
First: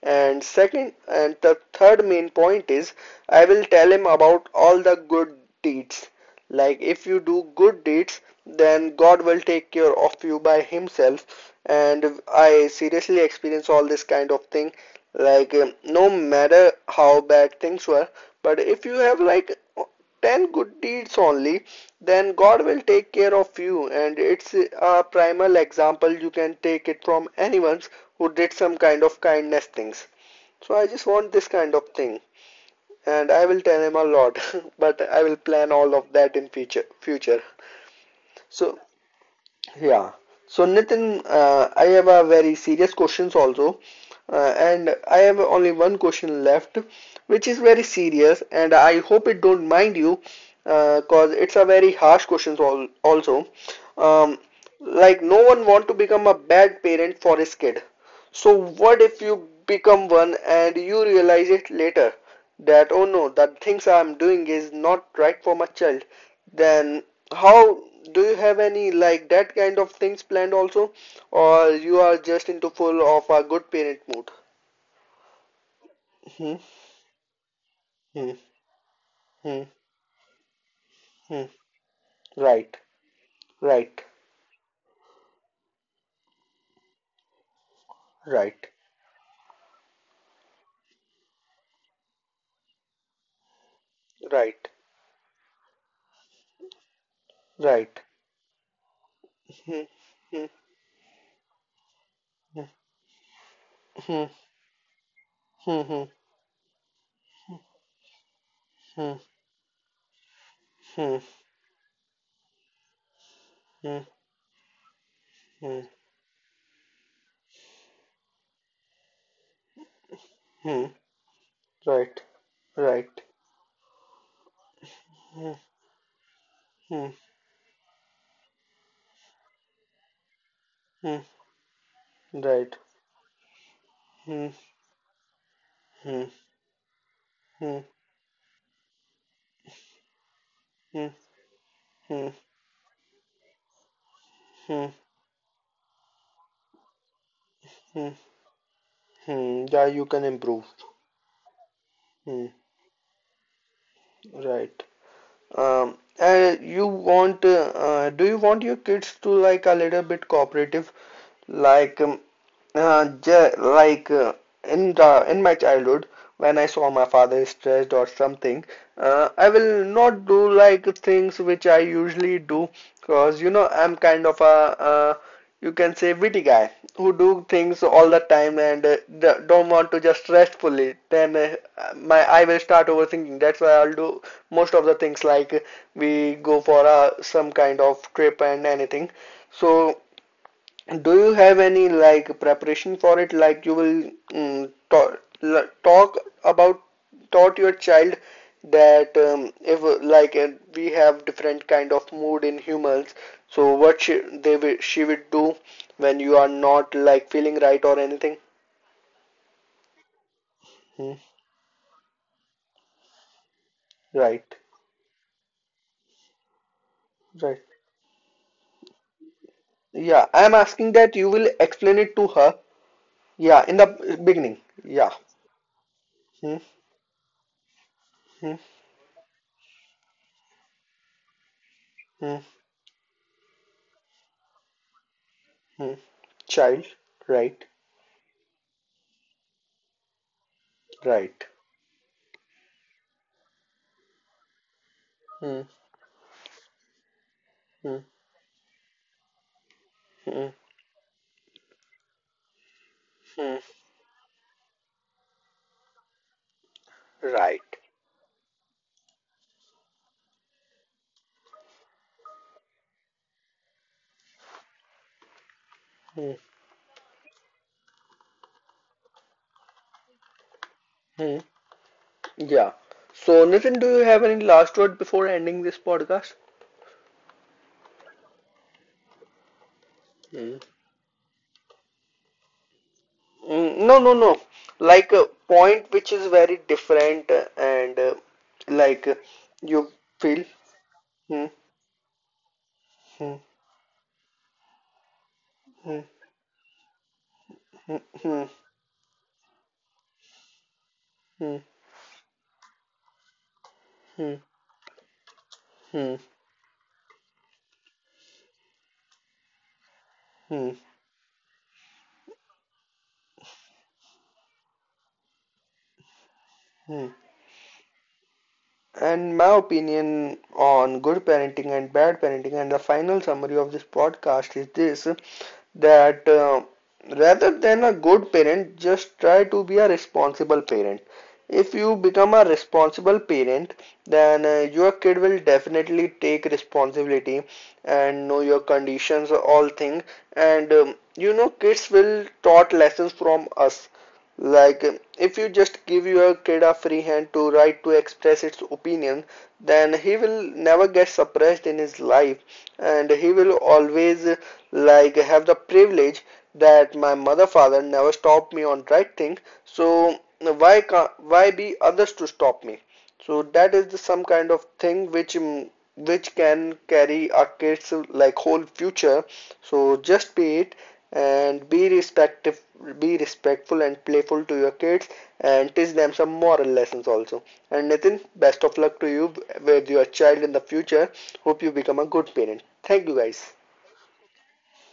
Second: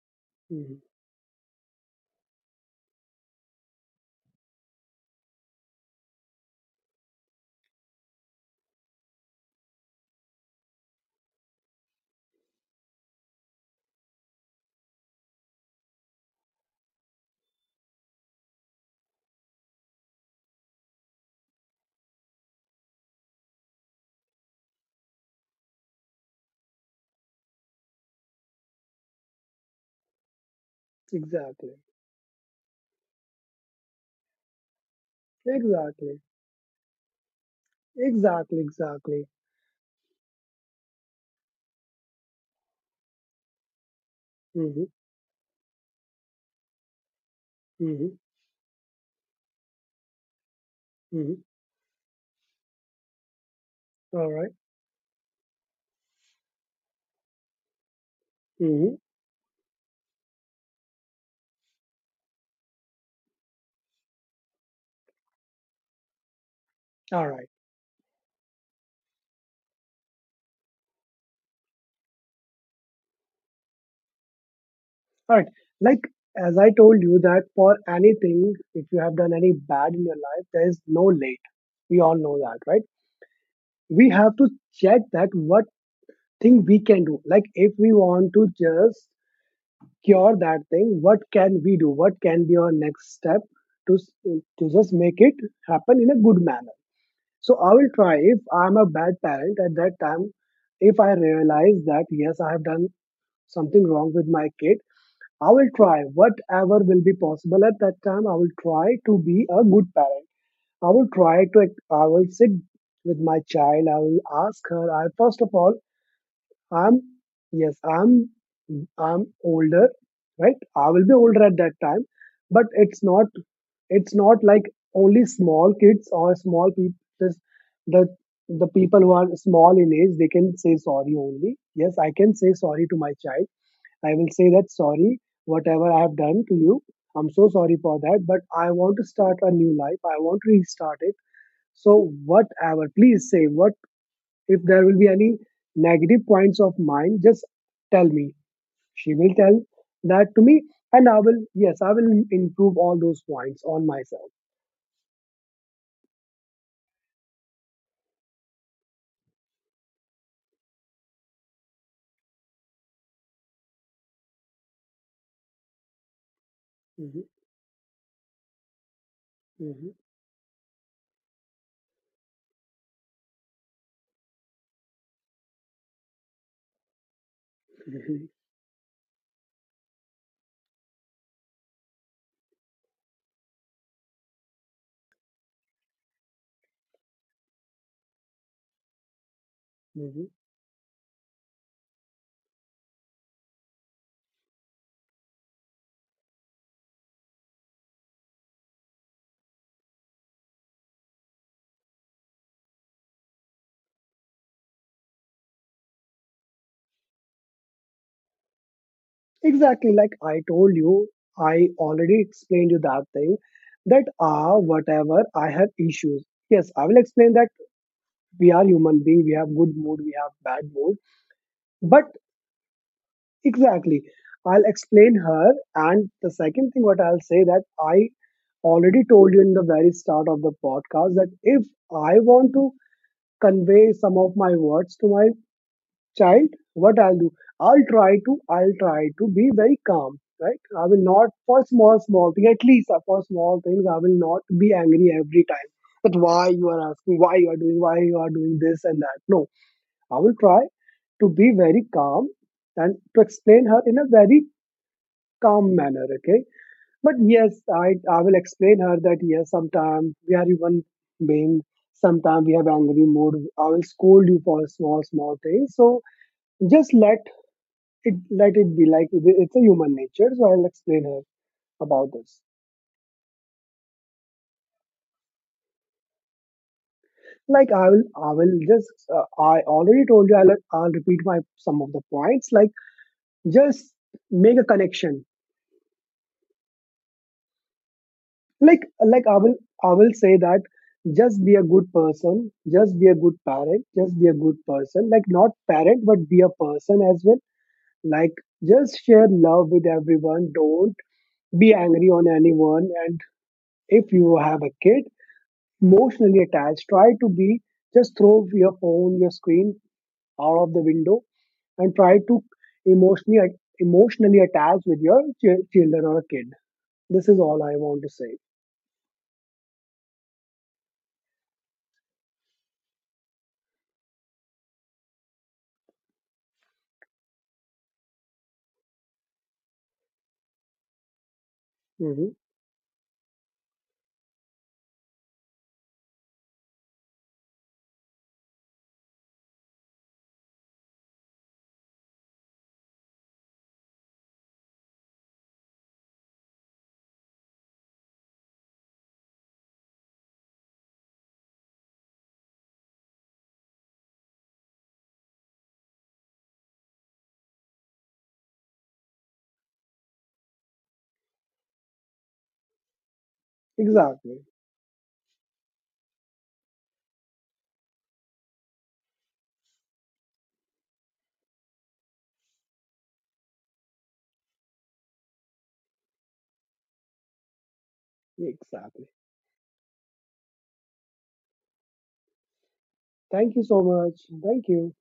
A: And
B: Mhm.
A: second and the third main point is, I will tell him about all the good deeds, like if you do good deeds, then God will take care of you by Himself. And I seriously experience all this kind of thing. Like um, no matter how bad things were, but if you have like ten good deeds only, then God will take care of you. And it's a primal example. You can take it from anyone who did some kind of kindness things. So I just want this kind
B: Exactly,
A: of thing, and I will tell him a lot, but I will plan all of
B: exactly,
A: that in future. Future.
B: exactly,
A: So
B: exactly.
A: yeah. So Nitin, uh, I have a very serious questions also, uh,
B: Mhm.
A: and I have only one question left, which is very
B: Mhm.
A: serious, and I hope it don't mind you, uh, cause
B: Mhm.
A: it's a very harsh questions all also.
B: All
A: Um,
B: right.
A: like no one want to become a bad parent for his kid. So
B: Mhm.
A: what if you become one and you realize it later, that oh no, the things I'm doing is not right for my child? Then
B: All right.
A: how, do you have any like that kind of things planned also, or you are just into full of a good parent mood?
B: All right. Like
A: Hmm,
B: as I told you that for
A: hmm,
B: anything, if you have done any
A: hmm,
B: bad in your life, there is no
A: hmm.
B: late. We all know that,
A: Right,
B: right?
A: right,
B: We have to check that what thing we can do. Like if we want to
A: right,
B: just cure that thing, what can we do? What can be our next step to
A: right,
B: to just make it happen in a good manner? So I will
A: right.
B: try if I'm a bad parent at
A: Hmm,
B: that time.
A: hmm,
B: If I realize that yes, I have
A: hmm,
B: done something wrong
A: hmm,
B: with my kid, I will
A: hmm,
B: try
A: hmm,
B: whatever will be possible at that time. I will try to be a good parent. I will
A: hmm, hmm,
B: try to. I will sit with my child. I
A: hmm,
B: will ask her. I first of all,
A: hmm,
B: I'm yes, I'm I'm older, right?
A: hmm.
B: I will be older at that time,
A: Right,
B: but it's
A: right.
B: not it's not like only
A: Hmm,
B: small kids or small people.
A: hmm,
B: Just the the people who are small in age, they can say sorry
A: hmm,
B: only. Yes, I can say
A: right.
B: sorry to my child. I will
A: Hmm,
B: say that sorry, whatever I have
A: hmm,
B: done to you. I'm so
A: hmm,
B: sorry
A: hmm,
B: for that, but I want to start a new life. I want to restart it. So
A: hmm,
B: whatever, please say what, if there
A: hmm,
B: will be any negative points of mine, just tell
A: hmm,
B: me. She will tell
A: hmm. Yeah, you can
B: that to me,
A: improve.
B: and I will, yes, I will
A: Hmm,
B: improve all those points on myself.
A: right. Um, uh, you want, uh, uh, do you want your kids to like a little bit cooperative? Like, um, uh, ja like uh, in the in my childhood, when I saw my
B: Mhm,
A: father stressed or something, uh, I will
B: mhm,
A: not do like things which I usually do, because you know I'm kind of a, uh, you can say witty guy who do things all the
B: mhm,
A: time, and uh, d- don't want to just rest fully. Then uh, my I will start overthinking. That's why I'll do most of the things, like we go for uh, some kind of trip and anything. So
B: mhm.
A: do you have any like preparation for it? Like you will mm, talk, talk about taught your child that um, if uh, like uh, we have different kind of mood in humans, so what she, they will, she would do when you are not like feeling right or anything?
B: Exactly, like I told you,
A: Hmm.
B: I already explained you that thing that ah,
A: Right,
B: whatever I have issues. Yes, I will explain that
A: right.
B: we are human being, we have good mood, we
A: Yeah,
B: have
A: I am
B: bad
A: asking
B: mood,
A: that you will explain
B: but
A: it to her. Yeah, in
B: exactly.
A: the beginning.
B: I'll
A: Yeah.
B: explain her. And the
A: Hmm,
B: second thing, what I'll say that I
A: hmm,
B: already told you in the very start of the podcast that if I
A: hmm,
B: want to convey some of my words to my
A: hmm.
B: child,
A: Child.
B: what I'll do,
A: Right,
B: I'll try to, I'll try to be very calm, right? I will not
A: right.
B: for small, small thing, at least for small things, I will not be angry every
A: Hmm,
B: time. That why you are asking, why you are doing, why
A: hmm.
B: you are doing this and that. No, I will
A: Mm-hmm.
B: try to be very calm and to explain her in a very calm manner, okay? But yes,
A: Right.
B: i i will explain her that yes sometimes we are even being, sometimes we have angry mood. I will scold you for small small things, so just let it let it be, like it- it's a human nature. So I'll explain her
A: Mm-hmm.
B: about this.
A: Yeah. So, Nitin, do you have any last word before ending this podcast?
B: Like i will i will just, uh, I already told you, I'll,
A: Mm.
B: I'll repeat my some of the points, like
A: Mm.
B: just
A: No, no, no.
B: make a
A: Like
B: connection,
A: a point which is very different, uh, and uh,
B: like
A: like uh,
B: like i will i
A: you
B: will say
A: feel.
B: that, just
A: Hmm,
B: be a good person, just be a good
A: hmm,
B: parent, just be a good person, like not parent
A: hmm,
B: but be a person as well.
A: hmm,
B: Like
A: hmm,
B: just share love with everyone, don't
A: hmm,
B: be angry on anyone, and if you have a kid
A: hmm,
B: emotionally attached, try to be, just throw your phone, your screen out of
A: hmm,
B: the window and try to emotionally emotionally attach with your ch- children or a kid.
A: hmm.
B: This is all I want to say.
A: And my opinion on good parenting and bad parenting and the final summary of this podcast is this, that uh, rather than a good parent, just try to be a responsible parent. If you
B: Hmm.
A: become a responsible parent, then uh, your kid will definitely take responsibility and know your conditions all things. And um, you know kids will taught lessons from us, like, um, if you just give your kid a free hand to write to express its opinion, then he will never get suppressed in his life, and he will always like have the privilege that my mother father never stopped me on right thing. So why can't, why be others to stop me? So that is the, some
B: Exactly.
A: kind of thing which mm, which can carry a kid's like whole future. So just be it, and be respective be respectful and playful to your kids, and teach them some moral lessons also. And Nitin, best of luck
B: Exactly.
A: to you with your child in the future. Hope you become a good parent. Thank you
B: Thank
A: guys.
B: you so much. Thank you.